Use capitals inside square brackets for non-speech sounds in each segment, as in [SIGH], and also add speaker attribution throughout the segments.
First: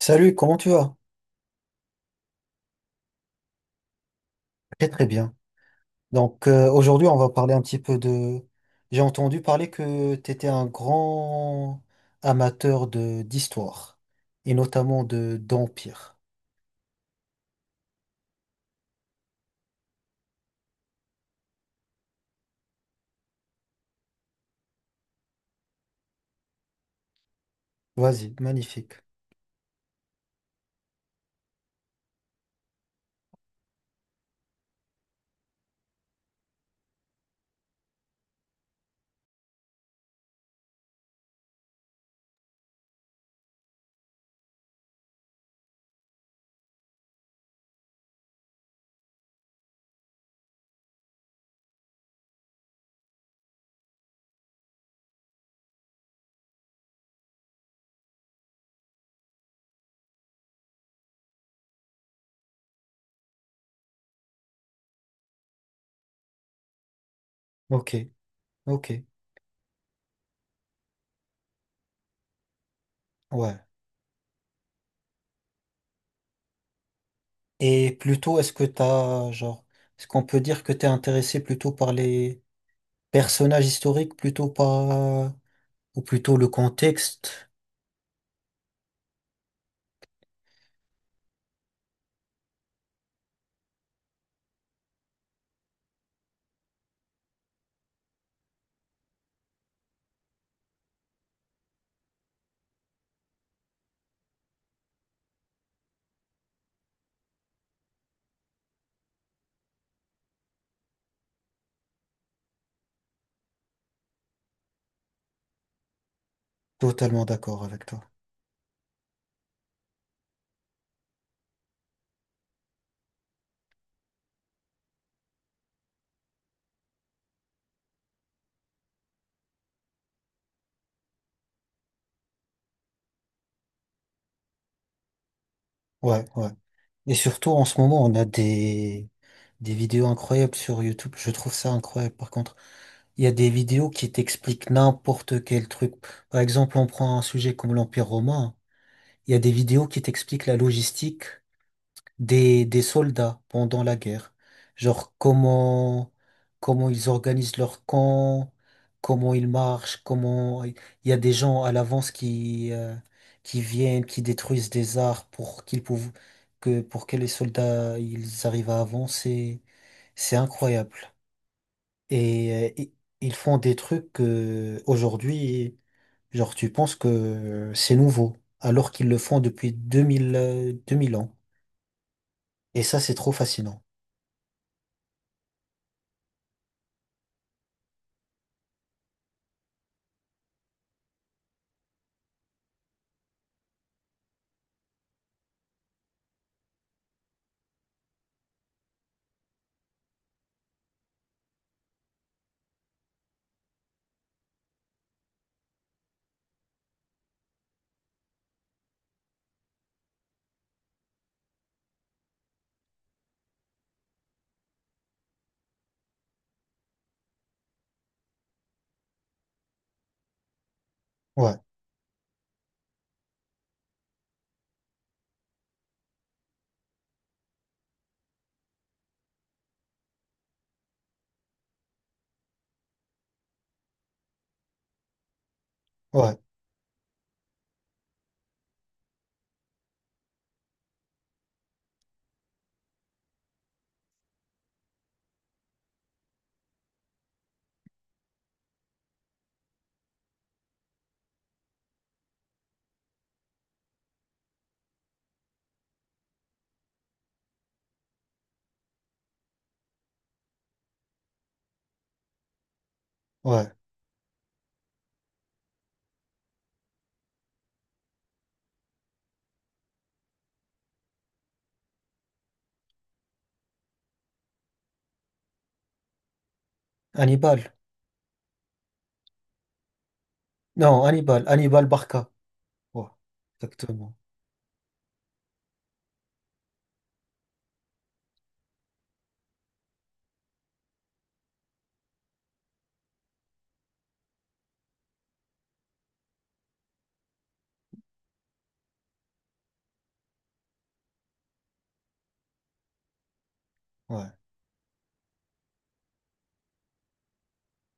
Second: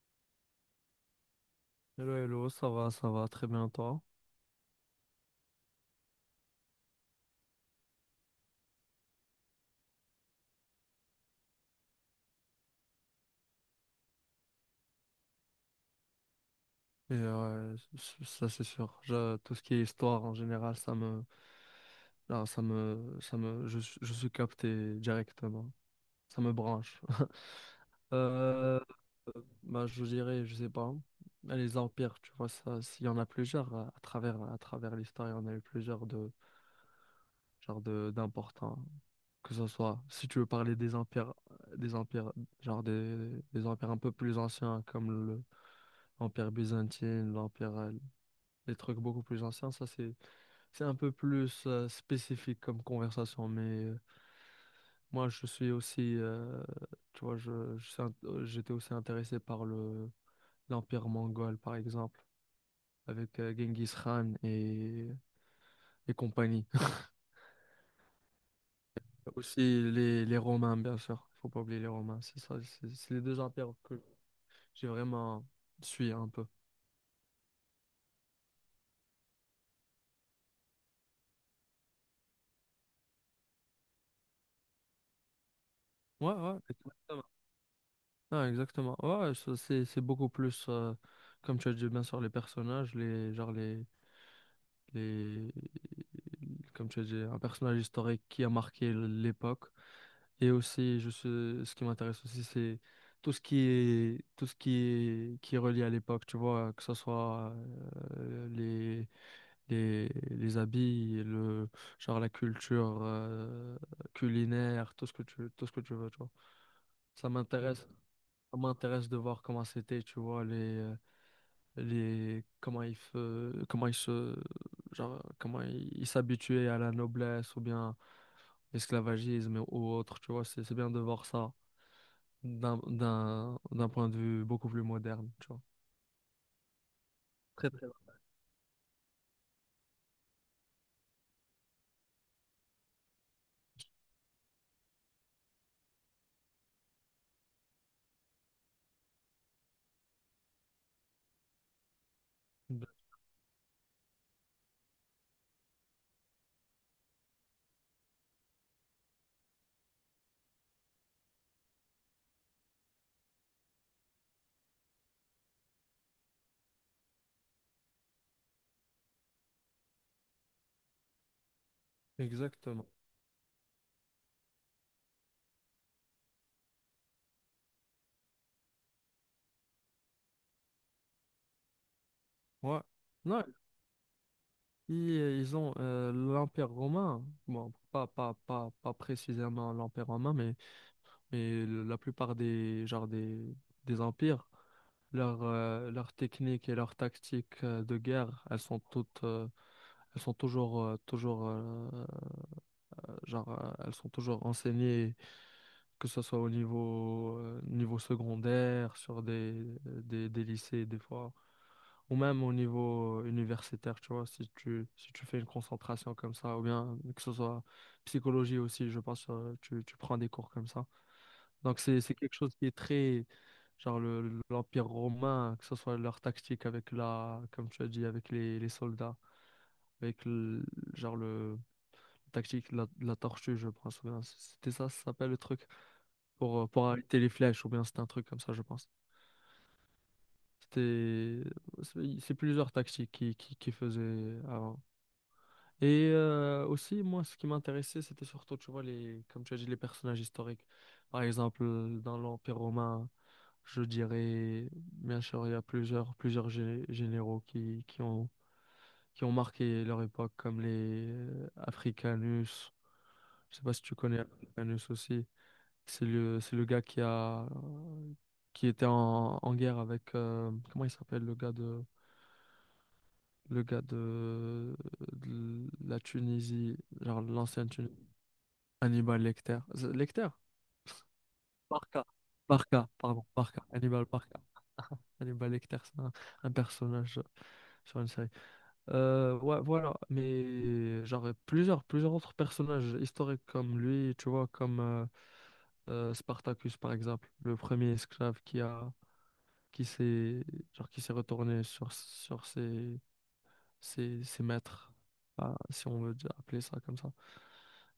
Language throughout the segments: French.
Speaker 1: Salut, comment tu vas?
Speaker 2: Hello, hello, ça va, très bien, toi.
Speaker 1: Très très bien. Donc aujourd'hui, on va parler un petit peu de... J'ai entendu parler que tu étais un grand amateur de d'histoire et notamment de d'empire.
Speaker 2: Ça, c'est sûr. Tout ce qui est histoire en général, ça me, non, ça me, je suis capté directement. Ça me branche. [LAUGHS]
Speaker 1: Vas-y,
Speaker 2: Euh,
Speaker 1: magnifique.
Speaker 2: je dirais, je sais pas, les empires, tu vois, ça, s'il y en a plusieurs à travers l'histoire, il y en a eu plusieurs de d'importants. Que ce soit, si tu veux parler des empires, des empires, genre des empires un peu plus anciens comme le Empire byzantin, les trucs beaucoup plus anciens, ça c'est un peu plus spécifique comme conversation. Moi je suis aussi, j'étais aussi intéressé par le l'empire mongol par exemple, avec Genghis Khan et compagnie.
Speaker 1: Ok, ok,
Speaker 2: [LAUGHS] Aussi les Romains, bien sûr, faut pas oublier les Romains. C'est ça, c'est les deux
Speaker 1: ouais.
Speaker 2: empires que j'ai vraiment suivi un peu.
Speaker 1: Et plutôt, est-ce que t'as genre, est-ce qu'on peut dire que t'es intéressé plutôt par les personnages historiques, plutôt par ou
Speaker 2: Ouais
Speaker 1: plutôt le
Speaker 2: ouais.
Speaker 1: contexte?
Speaker 2: Non, exactement. Ouais, ça c'est beaucoup plus, comme tu as dit, bien sûr, les personnages, les, genre les, comme tu as dit, un personnage historique qui a marqué l'époque. Et aussi, ce qui m'intéresse aussi, c'est tout ce qui est, qui est relié à l'époque, tu vois, que ce soit euh, les, les habits, genre la culture culinaire, tout ce que tu veux, tu vois.
Speaker 1: Totalement
Speaker 2: Ça
Speaker 1: d'accord avec
Speaker 2: m'intéresse.
Speaker 1: toi.
Speaker 2: Ça m'intéresse de voir comment c'était, tu vois, comment comment ils se, genre, comment ils ils s'habituaient à la noblesse ou bien l'esclavagisme ou autre, tu vois, c'est bien de voir ça d'un point de vue beaucoup plus moderne, tu vois.
Speaker 1: Ouais, ouais. Et surtout en
Speaker 2: Très,
Speaker 1: ce
Speaker 2: très
Speaker 1: moment, on a des vidéos incroyables sur YouTube. Je trouve ça incroyable. Par contre, il y a des vidéos qui t'expliquent n'importe quel truc. Par exemple, on prend un sujet comme l'Empire romain, hein. Il y a des vidéos qui t'expliquent la logistique des
Speaker 2: bien.
Speaker 1: soldats pendant la guerre. Genre comment ils organisent leur camp, comment ils marchent, comment il y a des gens à l'avance qui viennent, qui détruisent des arbres pour que les soldats ils arrivent à avancer. C'est incroyable. Et
Speaker 2: Exactement.
Speaker 1: ils font des trucs que aujourd'hui, genre tu penses que c'est nouveau, alors qu'ils le font depuis deux mille ans.
Speaker 2: Ouais.
Speaker 1: Et ça, c'est trop
Speaker 2: Non,
Speaker 1: fascinant.
Speaker 2: ils, ils ont l'Empire romain, bon, pas précisément l'Empire romain, mais la plupart des empires, leur technique et leur tactique de guerre, elles sont toutes, elles sont toujours, toujours, genre, elles sont toujours enseignées, que ce soit au niveau, niveau secondaire, sur des lycées, des fois. Ou même au niveau universitaire, tu vois, si tu fais une concentration comme ça, ou bien que ce soit psychologie aussi, je pense, tu prends des cours comme ça.
Speaker 1: Ouais,
Speaker 2: Donc c'est quelque chose qui est très, l'Empire romain, que ce soit leur tactique avec la, comme tu as dit, avec les soldats, avec le, genre le tactique de la tortue, je pense. Ou bien c'était ça, ça s'appelle le truc,
Speaker 1: ouais,
Speaker 2: pour arrêter les flèches, ou bien c'était un truc comme ça, je pense. C'était, c'est plusieurs tactiques qui faisaient avant. Et aussi, moi, ce qui m'intéressait, c'était surtout, tu vois, les, comme tu as dit, les personnages historiques. Par exemple, dans l'Empire romain, je dirais, bien sûr, il y a plusieurs généraux qui qui ont marqué leur époque, comme les Africanus. Je sais
Speaker 1: ouais.
Speaker 2: pas si tu connais Africanus aussi. C'est le gars qui a, qui était en guerre avec, comment il s'appelle, le gars de la Tunisie, genre
Speaker 1: Hannibal.
Speaker 2: l'ancienne Tunisie. Hannibal Lecter. Lecter?
Speaker 1: Non, Hannibal. Hannibal
Speaker 2: Barca.
Speaker 1: Barca.
Speaker 2: Barca,
Speaker 1: Ouais,
Speaker 2: pardon, Barca. Hannibal
Speaker 1: exactement.
Speaker 2: Barca. Hannibal Lecter, c'est un personnage sur une série. Ouais, voilà. Mais j'aurais plusieurs autres personnages historiques comme lui, tu vois, comme Spartacus, par exemple, le premier esclave qui a, qui s'est, qui s'est retourné sur
Speaker 1: Ouais.
Speaker 2: ses maîtres. Ah, si on veut appeler ça comme ça,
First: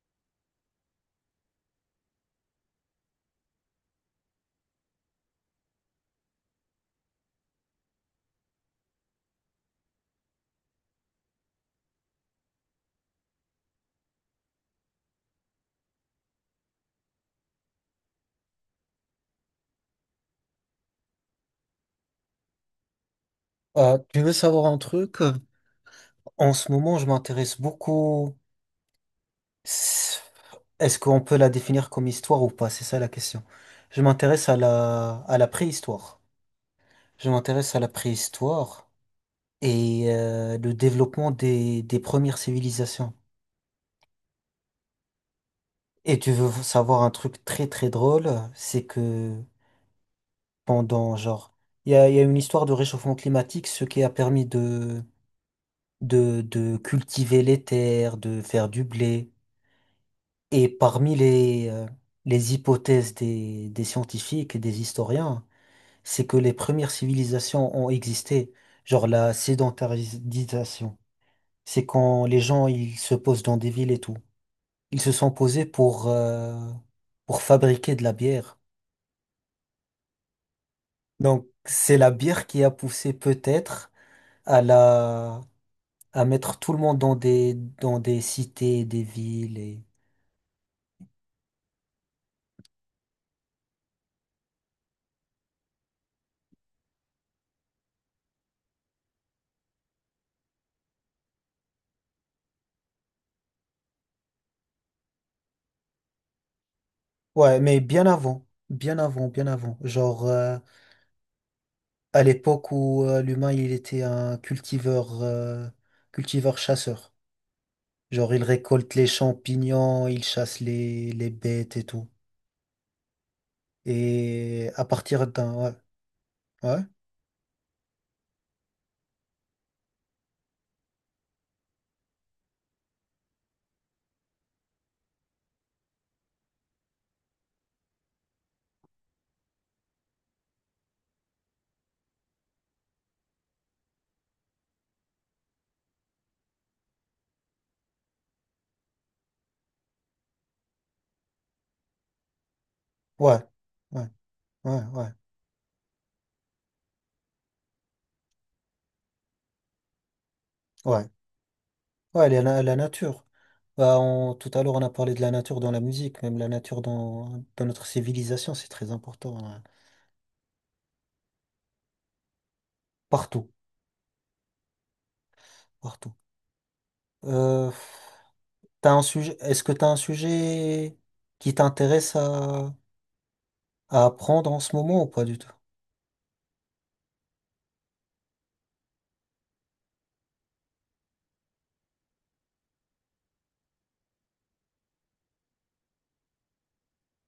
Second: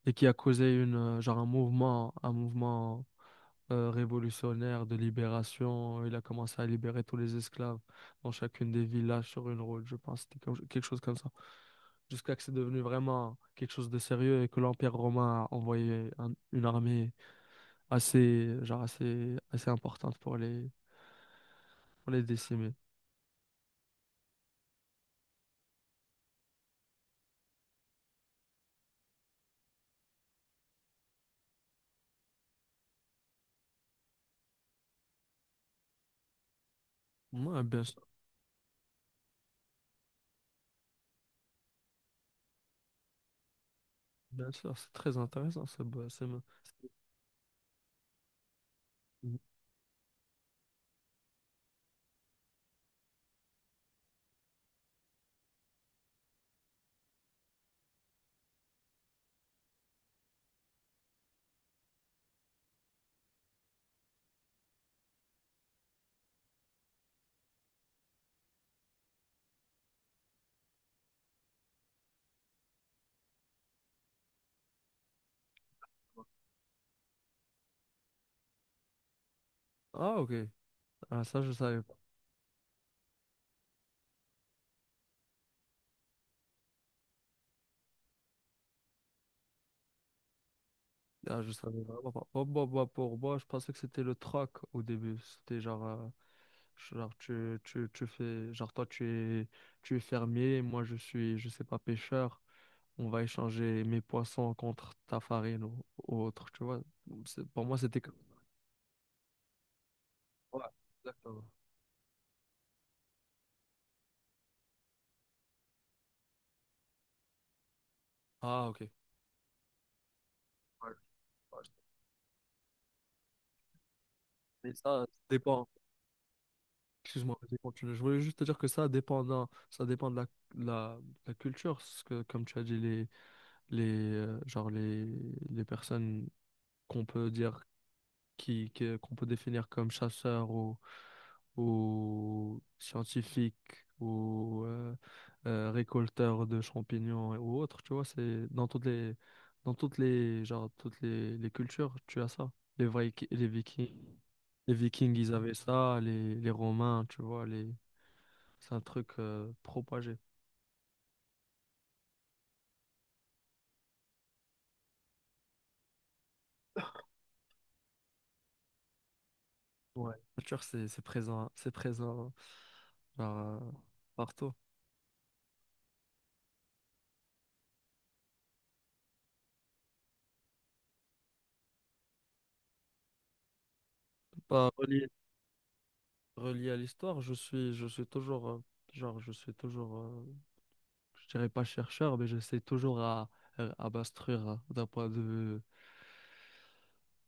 Speaker 2: et qui a causé une, genre un mouvement, un mouvement révolutionnaire de libération. Il a commencé à libérer tous les esclaves dans chacune des villages sur une route, je pense. Quelque chose comme ça. Jusqu'à que c'est devenu vraiment quelque chose de sérieux et que l'Empire romain a envoyé une armée assez, assez importante pour les décimer.
Speaker 1: Tu veux savoir un truc? En ce moment, je m'intéresse beaucoup. Est-ce qu'on peut la définir comme histoire ou pas? C'est ça la question. Je m'intéresse à la préhistoire. Je
Speaker 2: Ouais,
Speaker 1: m'intéresse à la préhistoire et le développement des premières civilisations.
Speaker 2: bien sûr, c'est très intéressant. Ce bo-
Speaker 1: Et
Speaker 2: ce
Speaker 1: tu
Speaker 2: mo-
Speaker 1: veux savoir un truc très très drôle, c'est que
Speaker 2: Mm.
Speaker 1: pendant, genre, il y a une histoire de réchauffement climatique, ce qui a permis de cultiver les terres, de faire du blé. Et parmi les hypothèses des scientifiques et des historiens, c'est que les premières civilisations ont existé, genre la sédentarisation. C'est quand les gens, ils se posent dans des villes et tout. Ils se sont posés pour fabriquer de la bière.
Speaker 2: Ah, ok. Ah, ça,
Speaker 1: Donc,
Speaker 2: je savais pas.
Speaker 1: c'est la bière qui a poussé peut-être à la, à mettre tout le monde dans des cités, des villes et...
Speaker 2: Ah, je savais vraiment pas. Oh, bah, pour moi, je pensais que c'était le troc au début. C'était genre. Genre, tu fais, genre, toi, es, tu es fermier, moi, je suis, je sais pas, pêcheur. On va échanger mes poissons contre ta farine ou autre, tu vois.
Speaker 1: Ouais,
Speaker 2: Pour moi,
Speaker 1: mais
Speaker 2: c'était
Speaker 1: bien
Speaker 2: comme...
Speaker 1: avant, bien avant, bien avant. Genre
Speaker 2: Ouais, exactement.
Speaker 1: à l'époque où l'humain il était un cultiveur chasseur. Genre il
Speaker 2: Ah, ok.
Speaker 1: récolte les champignons, il chasse
Speaker 2: Ouais,
Speaker 1: les
Speaker 2: ouais, je-
Speaker 1: bêtes et tout. Et
Speaker 2: mais
Speaker 1: à
Speaker 2: ça
Speaker 1: partir d'un,
Speaker 2: dépend.
Speaker 1: ouais, ouais,
Speaker 2: Excuse-moi, vas-y, continue. Je voulais juste te dire que ça dépend ça dépend de la culture. Parce que, comme tu as dit, les, euh, genre les, les personnes qu'on peut dire qu'on peut définir comme chasseur ou scientifique ou récolteur de champignons ou autre, tu vois, c'est dans toutes les les cultures, tu as ça.
Speaker 1: ouais,
Speaker 2: Les
Speaker 1: ouais,
Speaker 2: Vikings,
Speaker 1: ouais, ouais,
Speaker 2: Ils avaient ça, les Romains, tu vois, les c'est un truc propagé.
Speaker 1: ouais. Ouais, la nature. Bah, tout à l'heure, on a parlé de la nature dans la musique, même la nature dans notre civilisation, c'est très important, hein.
Speaker 2: Ouais, la culture c'est présent, c'est présent genre,
Speaker 1: Partout,
Speaker 2: euh, partout.
Speaker 1: partout. Euh, T'as un sujet, est-ce que tu as un sujet qui t'intéresse à apprendre en
Speaker 2: Pas
Speaker 1: ce moment ou
Speaker 2: relié,
Speaker 1: pas du tout?
Speaker 2: relié à l'histoire, je suis toujours, genre, je suis toujours, euh, je dirais pas chercheur, mais j'essaie toujours à m'instruire, hein, d'un point de vue.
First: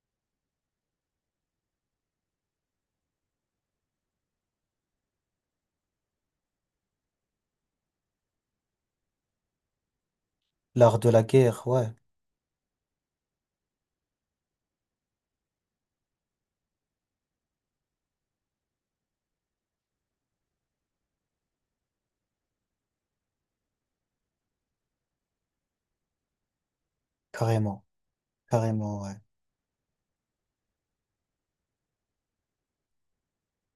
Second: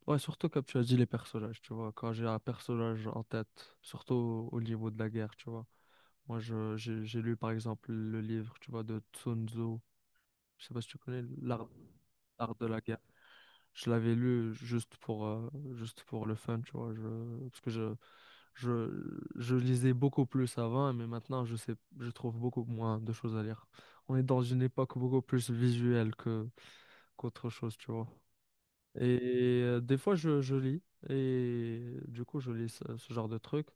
Speaker 2: Ouais, surtout comme tu as dit, les personnages, tu vois. Quand j'ai un personnage en tête, surtout au niveau de la guerre, tu vois. Moi, j'ai lu par exemple le livre, tu vois, de Sun Tzu. Je sais pas si
Speaker 1: L'art
Speaker 2: tu
Speaker 1: de la
Speaker 2: connais
Speaker 1: guerre, ouais,
Speaker 2: l'art de la guerre. Je l'avais lu juste pour le fun, tu vois. Parce que je lisais beaucoup plus avant, mais maintenant, je sais, je trouve beaucoup moins de choses à lire. On est dans une époque beaucoup plus visuelle qu'autre chose,
Speaker 1: carrément,
Speaker 2: tu vois.
Speaker 1: carrément, ouais.
Speaker 2: Et des fois, je lis, et du coup, je lis ce genre de truc,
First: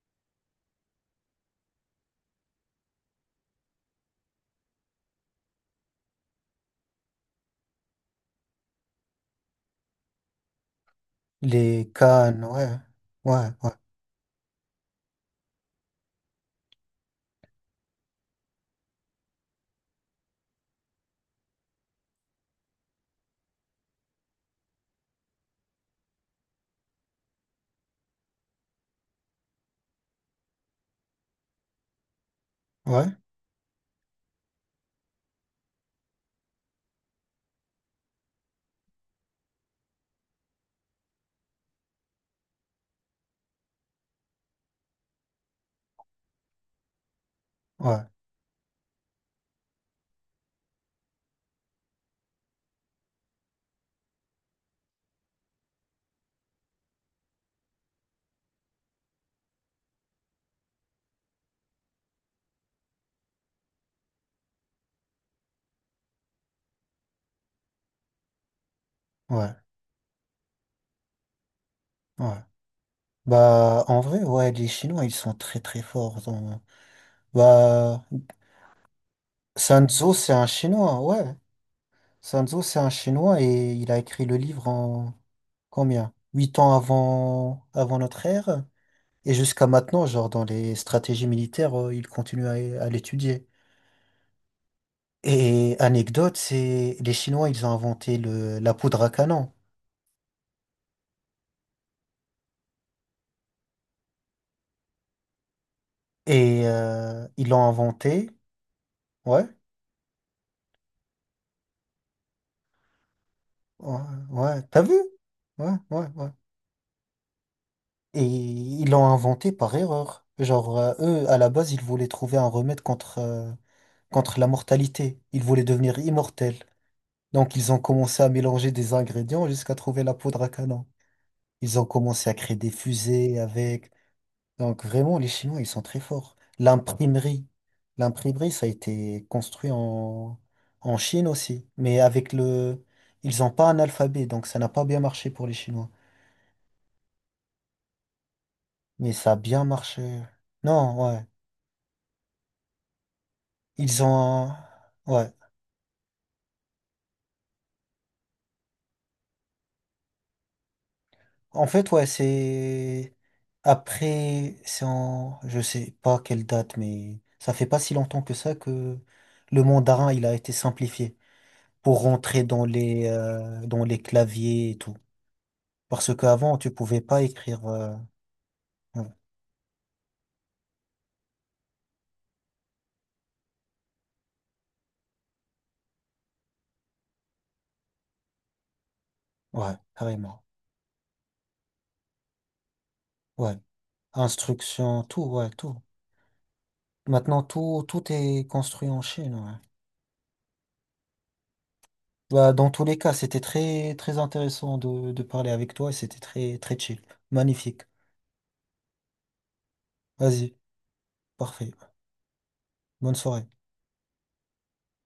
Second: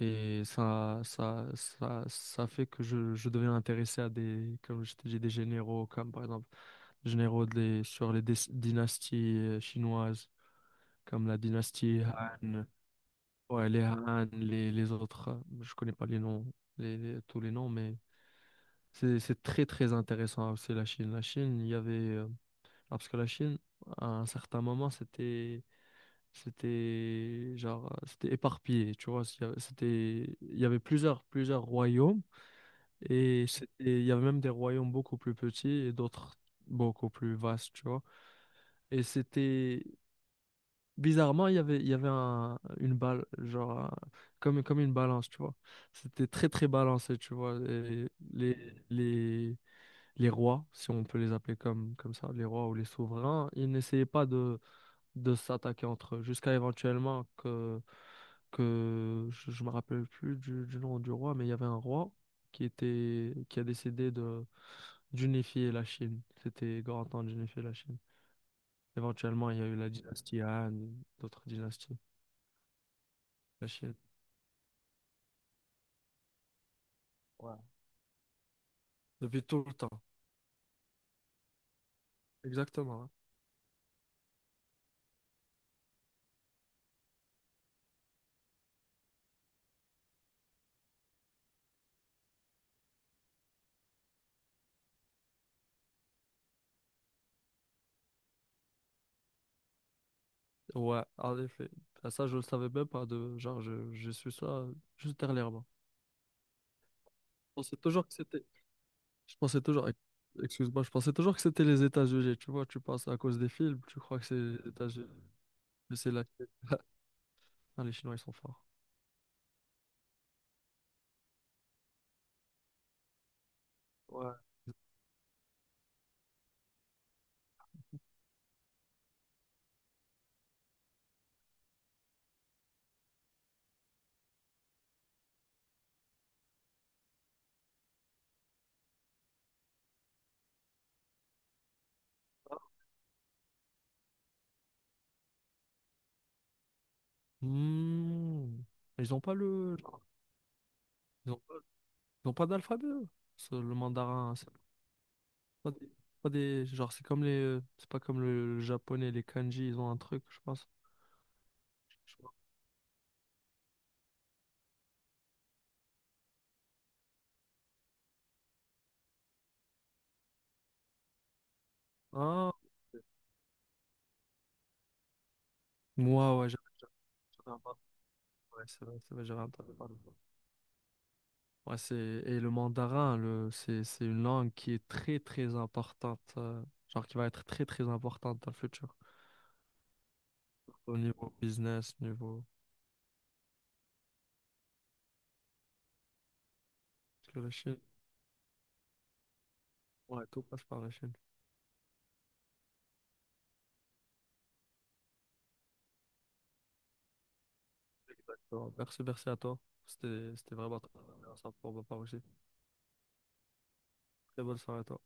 Speaker 2: et ça fait que je deviens intéressé à des, comme je t'ai dit, des généraux, comme par exemple, généraux des, sur les dynasties chinoises comme la
Speaker 1: Les
Speaker 2: dynastie
Speaker 1: cannes,
Speaker 2: Han,
Speaker 1: ouais, ouais,
Speaker 2: ouais,
Speaker 1: ouais,
Speaker 2: les Han, les autres, je connais pas les noms, tous les noms, mais c'est très très intéressant aussi la Chine. La Chine, il y avait, parce que la Chine, à un certain moment, c'était éparpillé, tu vois, s'il y avait- c'était il y avait plusieurs royaumes
Speaker 1: ouais,
Speaker 2: et c'était il y avait même des royaumes beaucoup plus petits et d'autres beaucoup plus vastes, tu vois. Et c'était Bizarrement, il y avait une balle, comme, comme une balance, tu vois. C'était très, très balancé, tu vois.
Speaker 1: ouais,
Speaker 2: Et les, les rois, si on peut les appeler comme ça, les rois ou les souverains, ils n'essayaient pas de s'attaquer entre eux, jusqu'à éventuellement que je me rappelle plus du nom du roi, mais il y avait un roi qui a décidé d'unifier la Chine. C'était grand temps d'unifier la Chine. Éventuellement,
Speaker 1: ouais,
Speaker 2: il y a eu la dynastie Han, d'autres dynasties.
Speaker 1: ouais.
Speaker 2: La
Speaker 1: Bah,
Speaker 2: Chine.
Speaker 1: en vrai, ouais, les Chinois, ils sont très, très forts dans...
Speaker 2: Ouais.
Speaker 1: Bah,
Speaker 2: Depuis tout le
Speaker 1: Sun
Speaker 2: temps.
Speaker 1: Tzu, c'est un Chinois, hein, ouais. Sun Tzu, c'est un
Speaker 2: Exactement.
Speaker 1: Chinois et il a écrit le livre en combien? 8 ans avant notre ère. Et jusqu'à maintenant, genre dans les stratégies militaires, il continue à l'étudier. Et anecdote, c'est les Chinois, ils ont inventé le, la poudre à canon.
Speaker 2: Ouais, en effet. Ah, ça, je le savais même pas, je suis ça juste dernièrement.
Speaker 1: Et ils
Speaker 2: Je
Speaker 1: l'ont
Speaker 2: pensais toujours que
Speaker 1: inventé,
Speaker 2: c'était. Je
Speaker 1: ouais,
Speaker 2: pensais toujours. Ex- Excuse-moi, je pensais toujours que c'était les États-Unis. Tu vois, tu penses à cause des films,
Speaker 1: ouais,
Speaker 2: tu crois que c'est
Speaker 1: ouais,
Speaker 2: les
Speaker 1: t'as vu?
Speaker 2: États-Unis.
Speaker 1: Ouais,
Speaker 2: Mais
Speaker 1: ouais,
Speaker 2: c'est la
Speaker 1: ouais.
Speaker 2: Chine. [LAUGHS] Ah, les Chinois, ils
Speaker 1: Et
Speaker 2: sont forts.
Speaker 1: ils l'ont inventé par erreur. Genre, eux, à la base, ils voulaient trouver un remède contre... euh,
Speaker 2: Ouais.
Speaker 1: contre la mortalité. Ils voulaient devenir immortels. Donc ils ont commencé à mélanger des ingrédients jusqu'à trouver la poudre à canon. Ils ont commencé à créer des fusées avec. Donc vraiment, les Chinois, ils sont très forts. L'imprimerie. L'imprimerie, ça a été construit en Chine aussi. Mais avec le... Ils n'ont pas un alphabet, donc ça n'a pas bien marché pour les Chinois.
Speaker 2: Hmm.
Speaker 1: Mais
Speaker 2: Ils ont
Speaker 1: ça
Speaker 2: pas
Speaker 1: a bien
Speaker 2: le.
Speaker 1: marché. Non, ouais.
Speaker 2: Ils ont, ils ont pas d'alphabet, eux. C'est le
Speaker 1: Ils
Speaker 2: mandarin,
Speaker 1: ont...
Speaker 2: c'est
Speaker 1: un- Ouais.
Speaker 2: pas des. Genre, c'est comme les. C'est pas comme le japonais, les kanji, ils ont un truc, je pense.
Speaker 1: En fait, ouais, c'est après, c'est en, je sais pas quelle date, mais ça fait pas si longtemps que ça que le mandarin il a été simplifié pour rentrer
Speaker 2: Ah,
Speaker 1: dans les claviers et tout. Parce
Speaker 2: moi, ouais,
Speaker 1: qu'avant, tu pouvais pas
Speaker 2: j'avais
Speaker 1: écrire.
Speaker 2: entendu. Ouais,
Speaker 1: Ouais,
Speaker 2: c'est vrai, j'avais entendu parler. Ouais, c'est, et le mandarin, c'est une langue qui est très, très importante. Qui va être très, très importante dans le futur.
Speaker 1: ouais, carrément.
Speaker 2: Au niveau business, niveau.
Speaker 1: Ouais, instruction, tout, ouais, tout.
Speaker 2: Parce que
Speaker 1: Maintenant,
Speaker 2: la Chine,
Speaker 1: tout tout est construit en Chine. Ouais.
Speaker 2: ouais, tout passe par la Chine.
Speaker 1: Bah, dans tous les cas, c'était très très intéressant de parler avec toi. Et c'était très très chill, magnifique.
Speaker 2: Bon, merci, merci à toi.
Speaker 1: Vas-y,
Speaker 2: C'était vraiment très intéressant
Speaker 1: parfait.
Speaker 2: pour ma part aussi.
Speaker 1: Bonne soirée.
Speaker 2: Très bonne soirée à toi.